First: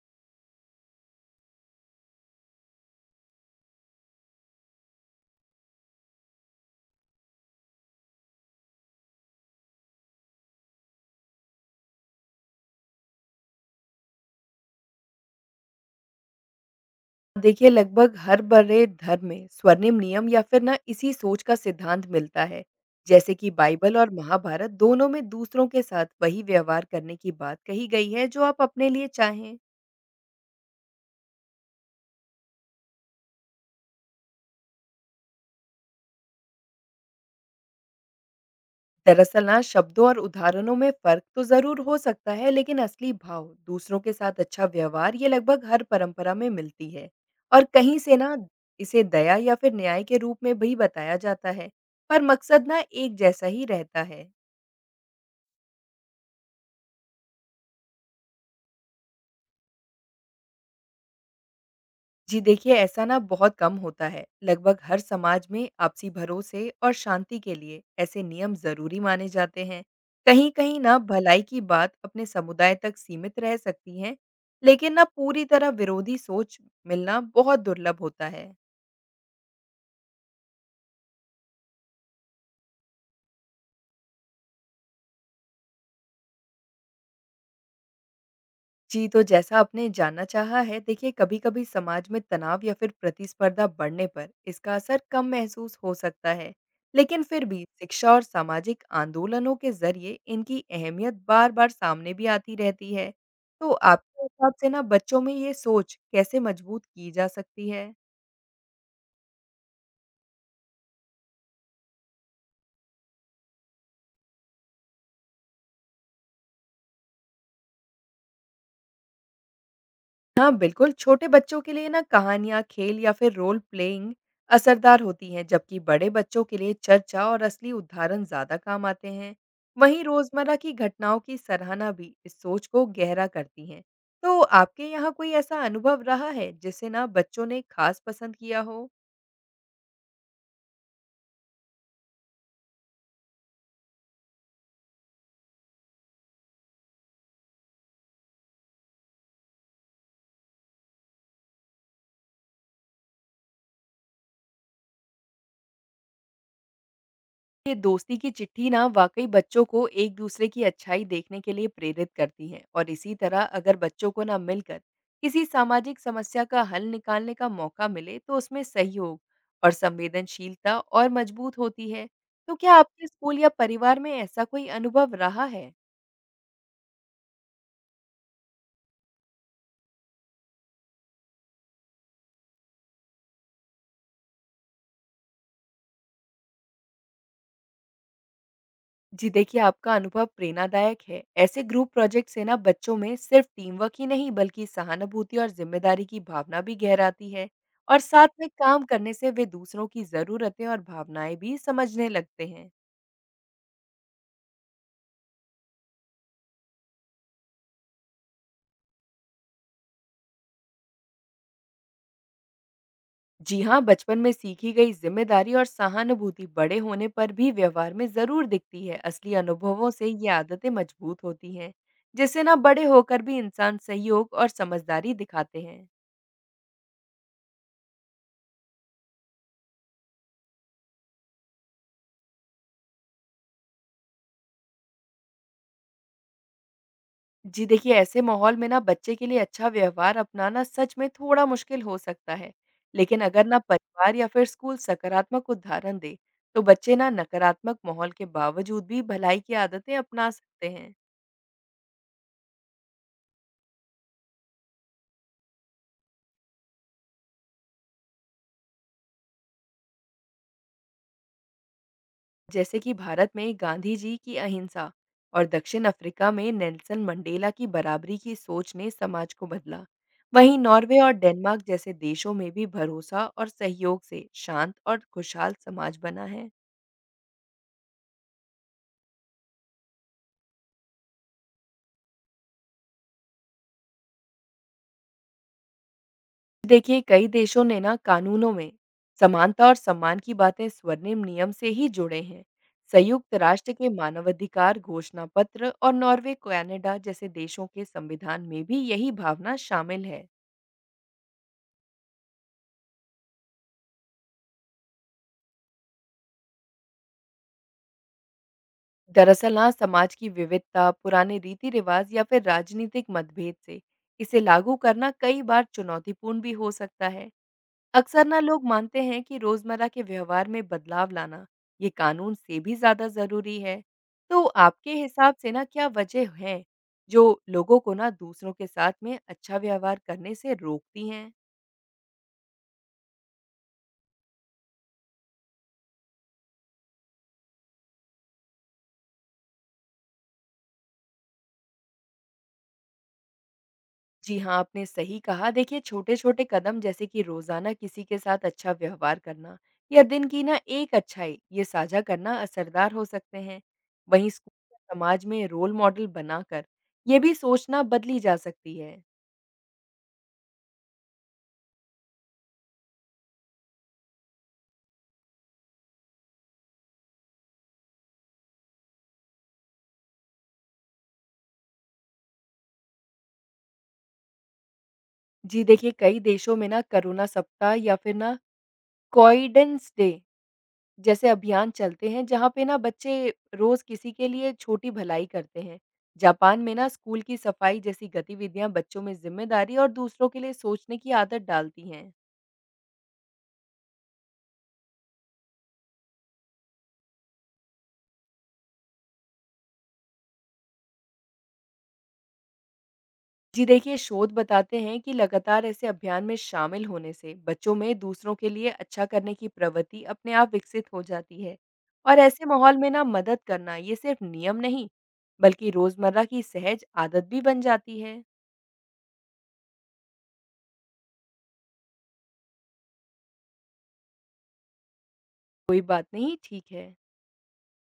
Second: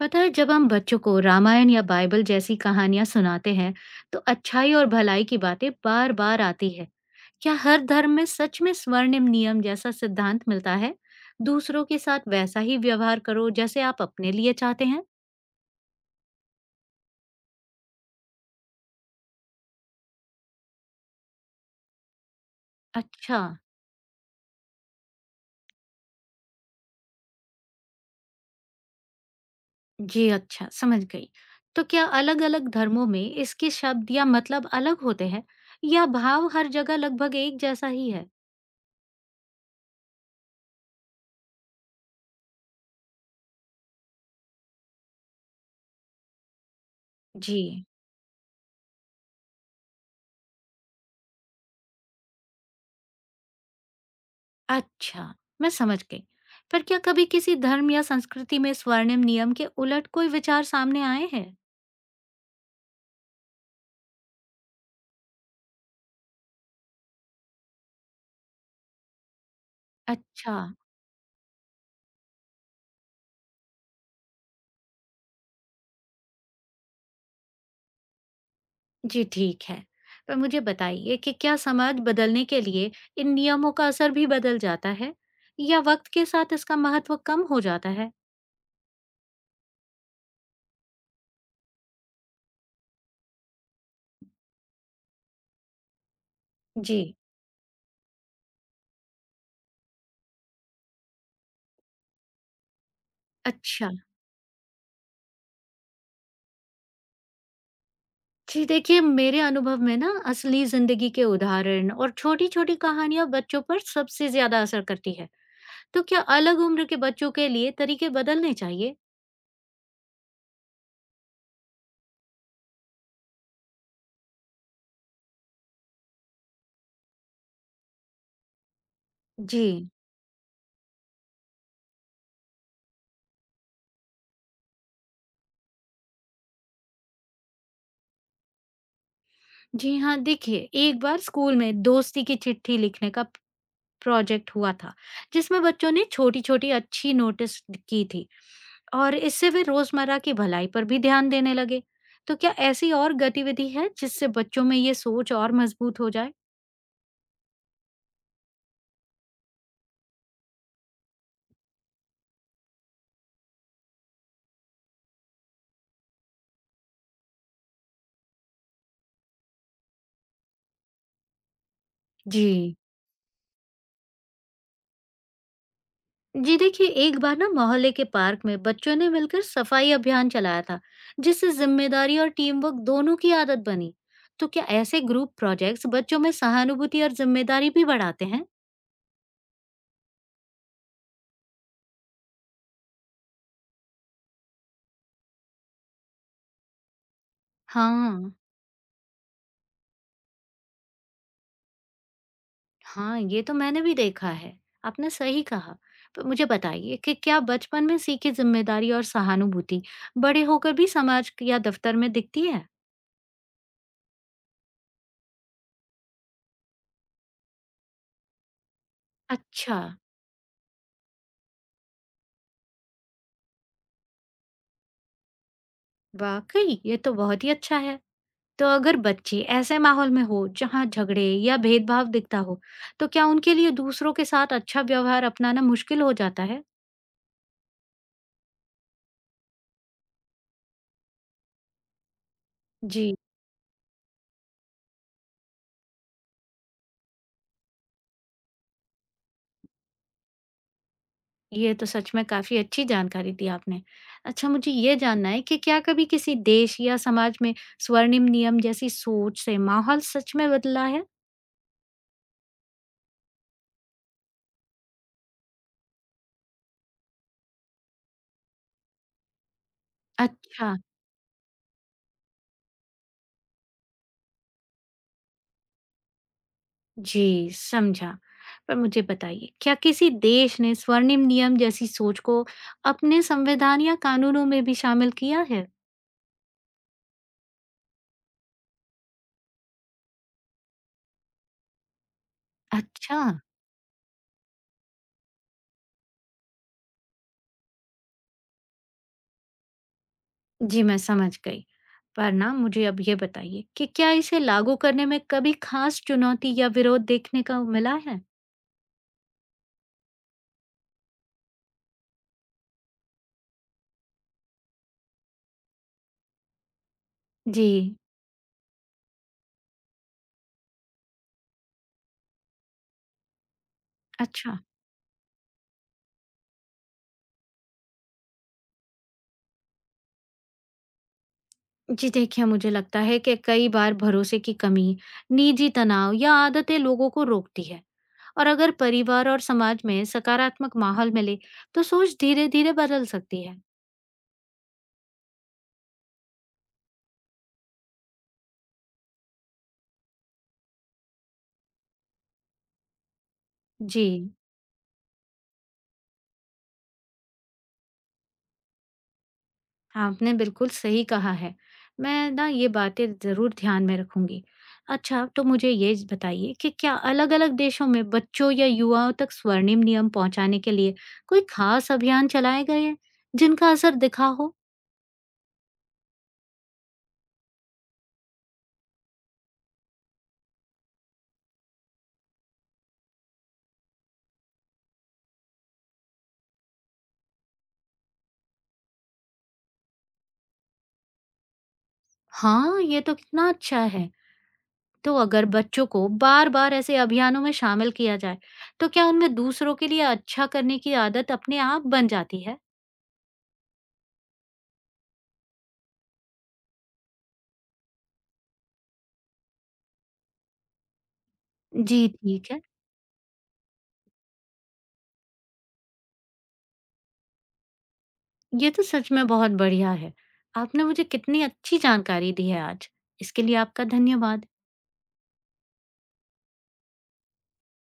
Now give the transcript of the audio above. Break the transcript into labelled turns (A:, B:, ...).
A: पता है जब हम बच्चों को रामायण या बाइबल जैसी कहानियां सुनाते हैं तो अच्छाई और भलाई की बातें बार बार आती है। क्या हर धर्म में सच में स्वर्णिम नियम जैसा सिद्धांत मिलता है? दूसरों के साथ वैसा ही व्यवहार करो जैसे आप अपने लिए चाहते हैं।
B: देखिए लगभग हर बड़े धर्म में स्वर्णिम नियम या फिर ना इसी सोच का सिद्धांत मिलता है। जैसे
A: अच्छा।
B: कि बाइबल और महाभारत दोनों में दूसरों के साथ वही व्यवहार करने की बात कही गई है जो आप अपने लिए चाहें।
A: जी अच्छा, समझ गई। तो क्या अलग अलग धर्मों में इसके शब्द या मतलब अलग होते हैं, या भाव हर जगह लगभग एक जैसा ही है?
B: दरअसल ना शब्दों और उदाहरणों में फर्क तो जरूर हो सकता है, लेकिन असली भाव दूसरों के साथ अच्छा व्यवहार ये लगभग हर परंपरा में मिलती है। और
A: जी।
B: कहीं से ना इसे दया या फिर न्याय के रूप में भी बताया जाता है। पर मकसद ना एक जैसा ही रहता है।
A: अच्छा, मैं समझ गई। पर क्या कभी किसी धर्म या संस्कृति में स्वर्णिम नियम के उलट कोई विचार सामने आए हैं?
B: जी देखिए, ऐसा ना बहुत कम होता है। लगभग हर समाज में आपसी भरोसे और शांति के लिए ऐसे नियम ज़रूरी माने जाते हैं।
A: अच्छा।
B: कहीं-कहीं ना भलाई की बात अपने समुदाय तक सीमित रह सकती है, लेकिन ना पूरी तरह विरोधी सोच मिलना बहुत दुर्लभ होता है।
A: जी ठीक है। पर मुझे बताइए कि क्या समाज बदलने के लिए इन नियमों का असर भी बदल जाता है? या वक्त के साथ इसका महत्व कम हो जाता है?
B: जी, तो जैसा आपने जानना चाहा है, देखिए कभी-कभी समाज में तनाव या फिर प्रतिस्पर्धा बढ़ने पर इसका असर कम महसूस हो सकता है।
A: जी।
B: लेकिन फिर भी शिक्षा और सामाजिक आंदोलनों के ज़रिए इनकी अहमियत बार-बार सामने भी आती रहती है। तो
A: अच्छा।
B: आपके हिसाब से ना बच्चों में ये सोच कैसे मजबूत की जा सकती है?
A: जी देखिए, मेरे अनुभव में ना असली जिंदगी के उदाहरण और छोटी-छोटी कहानियां बच्चों पर सबसे ज्यादा असर करती है। तो क्या अलग उम्र के बच्चों के लिए तरीके बदलने चाहिए?
B: हाँ, बिल्कुल, छोटे बच्चों के लिए ना कहानियाँ, खेल या फिर रोल प्लेइंग असरदार होती हैं, जबकि बड़े बच्चों के लिए चर्चा और असली उदाहरण ज़्यादा काम आते हैं।
A: जी।
B: वहीं रोज़मर्रा की घटनाओं की सराहना भी इस सोच को गहरा करती हैं। तो आपके यहाँ कोई ऐसा अनुभव रहा है, जिसे ना बच्चों ने खास पसंद किया हो?
A: जी हाँ, देखिए, एक बार स्कूल में दोस्ती की चिट्ठी लिखने का प्रोजेक्ट हुआ था, जिसमें बच्चों ने छोटी-छोटी अच्छी नोटिस की थी और इससे वे रोजमर्रा की भलाई पर भी ध्यान देने लगे। तो क्या ऐसी और गतिविधि है जिससे बच्चों में ये सोच और मजबूत हो जाए?
B: ये दोस्ती की चिट्ठी ना वाकई बच्चों को एक दूसरे की अच्छाई देखने के लिए प्रेरित करती है, और इसी तरह अगर बच्चों को ना मिलकर किसी सामाजिक समस्या का हल निकालने का मौका मिले तो उसमें सहयोग और संवेदनशीलता और मजबूत होती है।
A: जी।
B: तो क्या आपके स्कूल या परिवार में ऐसा कोई अनुभव रहा है?
A: जी देखिए, एक बार ना मोहल्ले के पार्क में बच्चों ने मिलकर सफाई अभियान चलाया था, जिससे जिम्मेदारी और टीम वर्क दोनों की आदत बनी। तो क्या ऐसे ग्रुप प्रोजेक्ट्स बच्चों में सहानुभूति और जिम्मेदारी भी बढ़ाते हैं?
B: जी देखिए, आपका अनुभव प्रेरणादायक है। ऐसे ग्रुप प्रोजेक्ट से ना बच्चों में सिर्फ टीमवर्क ही नहीं बल्कि सहानुभूति और जिम्मेदारी की भावना भी गहराती है, और साथ
A: हाँ।
B: में काम करने से वे दूसरों की ज़रूरतें और भावनाएं भी समझने लगते हैं।
A: हाँ, ये तो मैंने भी देखा है। आपने सही कहा। तो मुझे बताइए कि क्या बचपन में सीखी ज़िम्मेदारी और सहानुभूति बड़े होकर भी समाज या दफ्तर में दिखती है?
B: जी हाँ, बचपन में सीखी गई जिम्मेदारी और सहानुभूति बड़े होने पर भी व्यवहार में ज़रूर दिखती है। असली
A: अच्छा।
B: अनुभवों से ये आदतें मजबूत होती हैं, जिससे ना बड़े होकर भी इंसान सहयोग और समझदारी दिखाते हैं।
A: वाक़ई ये तो बहुत ही अच्छा है। तो अगर बच्चे ऐसे माहौल में हो जहाँ झगड़े या भेदभाव दिखता हो, तो क्या उनके लिए दूसरों के साथ अच्छा व्यवहार अपनाना मुश्किल हो जाता है?
B: जी देखिए, ऐसे माहौल में ना बच्चे के लिए अच्छा व्यवहार अपनाना सच में थोड़ा मुश्किल हो सकता है।
A: जी।
B: लेकिन अगर ना परिवार या फिर स्कूल सकारात्मक उदाहरण दे, तो बच्चे ना नकारात्मक माहौल के बावजूद भी भलाई की आदतें अपना सकते हैं।
A: ये तो सच में काफ़ी अच्छी जानकारी दी आपने। अच्छा, मुझे ये जानना है कि क्या कभी किसी देश या समाज में स्वर्णिम नियम जैसी सोच से माहौल सच में बदला है?
B: जैसे कि भारत में गांधी जी की अहिंसा और दक्षिण अफ्रीका में नेल्सन मंडेला की बराबरी की सोच ने समाज को बदला। वहीं
A: अच्छा।
B: नॉर्वे और डेनमार्क जैसे देशों में भी भरोसा और सहयोग से शांत और खुशहाल समाज बना है।
A: जी समझा। पर मुझे बताइए, क्या किसी देश ने स्वर्णिम नियम जैसी सोच को अपने संविधान या कानूनों में भी शामिल किया है?
B: देखिए कई देशों ने ना कानूनों में समानता और सम्मान की बातें स्वर्णिम नियम से ही जुड़े हैं।
A: अच्छा।
B: संयुक्त राष्ट्र के मानवाधिकार घोषणा पत्र और नॉर्वे कनाडा जैसे देशों के संविधान में भी यही भावना शामिल है।
A: जी मैं समझ गई। पर ना मुझे अब ये बताइए कि क्या इसे लागू करने में कभी खास चुनौती या विरोध देखने को मिला है?
B: दरअसल ना समाज की विविधता, पुराने रीति रिवाज या फिर राजनीतिक मतभेद से इसे लागू करना कई बार चुनौतीपूर्ण भी हो सकता है।
A: जी।
B: अक्सर ना लोग मानते हैं कि रोजमर्रा के व्यवहार में बदलाव लाना ये कानून से भी ज्यादा जरूरी है। तो
A: अच्छा।
B: आपके हिसाब से ना क्या वजह है जो लोगों को ना दूसरों के साथ में अच्छा व्यवहार करने से रोकती हैं?
A: जी देखिए, मुझे लगता है कि कई बार भरोसे की कमी, निजी तनाव या आदतें लोगों को रोकती है। और अगर परिवार और समाज में सकारात्मक माहौल मिले, तो सोच धीरे-धीरे बदल सकती है।
B: जी हाँ, आपने सही कहा। देखिए छोटे छोटे कदम जैसे कि रोजाना किसी के साथ अच्छा व्यवहार करना या दिन की ना एक अच्छाई ये साझा करना असरदार हो सकते हैं। वहीं
A: जी।
B: स्कूल या समाज में रोल मॉडल बनाकर ये भी सोचना बदली जा सकती है।
A: आपने बिल्कुल सही कहा है। मैं ना ये बातें ज़रूर ध्यान में रखूंगी। अच्छा, तो मुझे ये बताइए कि क्या अलग-अलग देशों में बच्चों या युवाओं तक स्वर्णिम नियम पहुंचाने के लिए कोई खास अभियान चलाए गए हैं, जिनका असर दिखा हो?
B: जी देखिए, कई देशों में ना करुणा सप्ताह या फिर ना कोइडेंस डे जैसे अभियान चलते हैं, जहाँ पे ना बच्चे रोज़ किसी के लिए छोटी भलाई करते हैं। जापान में ना स्कूल की सफाई जैसी गतिविधियां बच्चों में जिम्मेदारी और दूसरों के लिए सोचने की आदत डालती हैं।
A: हाँ, ये तो कितना अच्छा है। तो अगर बच्चों को बार बार ऐसे अभियानों में शामिल किया जाए तो क्या उनमें दूसरों के लिए अच्छा करने की आदत अपने आप बन जाती है?
B: जी देखिए, शोध बताते हैं कि लगातार ऐसे अभियान में शामिल होने से बच्चों में दूसरों के लिए अच्छा करने की प्रवृत्ति अपने आप विकसित हो जाती है।
A: जी
B: और ऐसे
A: ठीक है।
B: माहौल में ना मदद करना ये सिर्फ नियम नहीं बल्कि रोजमर्रा की सहज आदत भी बन जाती है।
A: ये तो सच में बहुत बढ़िया है। आपने मुझे कितनी अच्छी जानकारी दी है आज। इसके लिए आपका धन्यवाद।
B: कोई बात नहीं, ठीक है।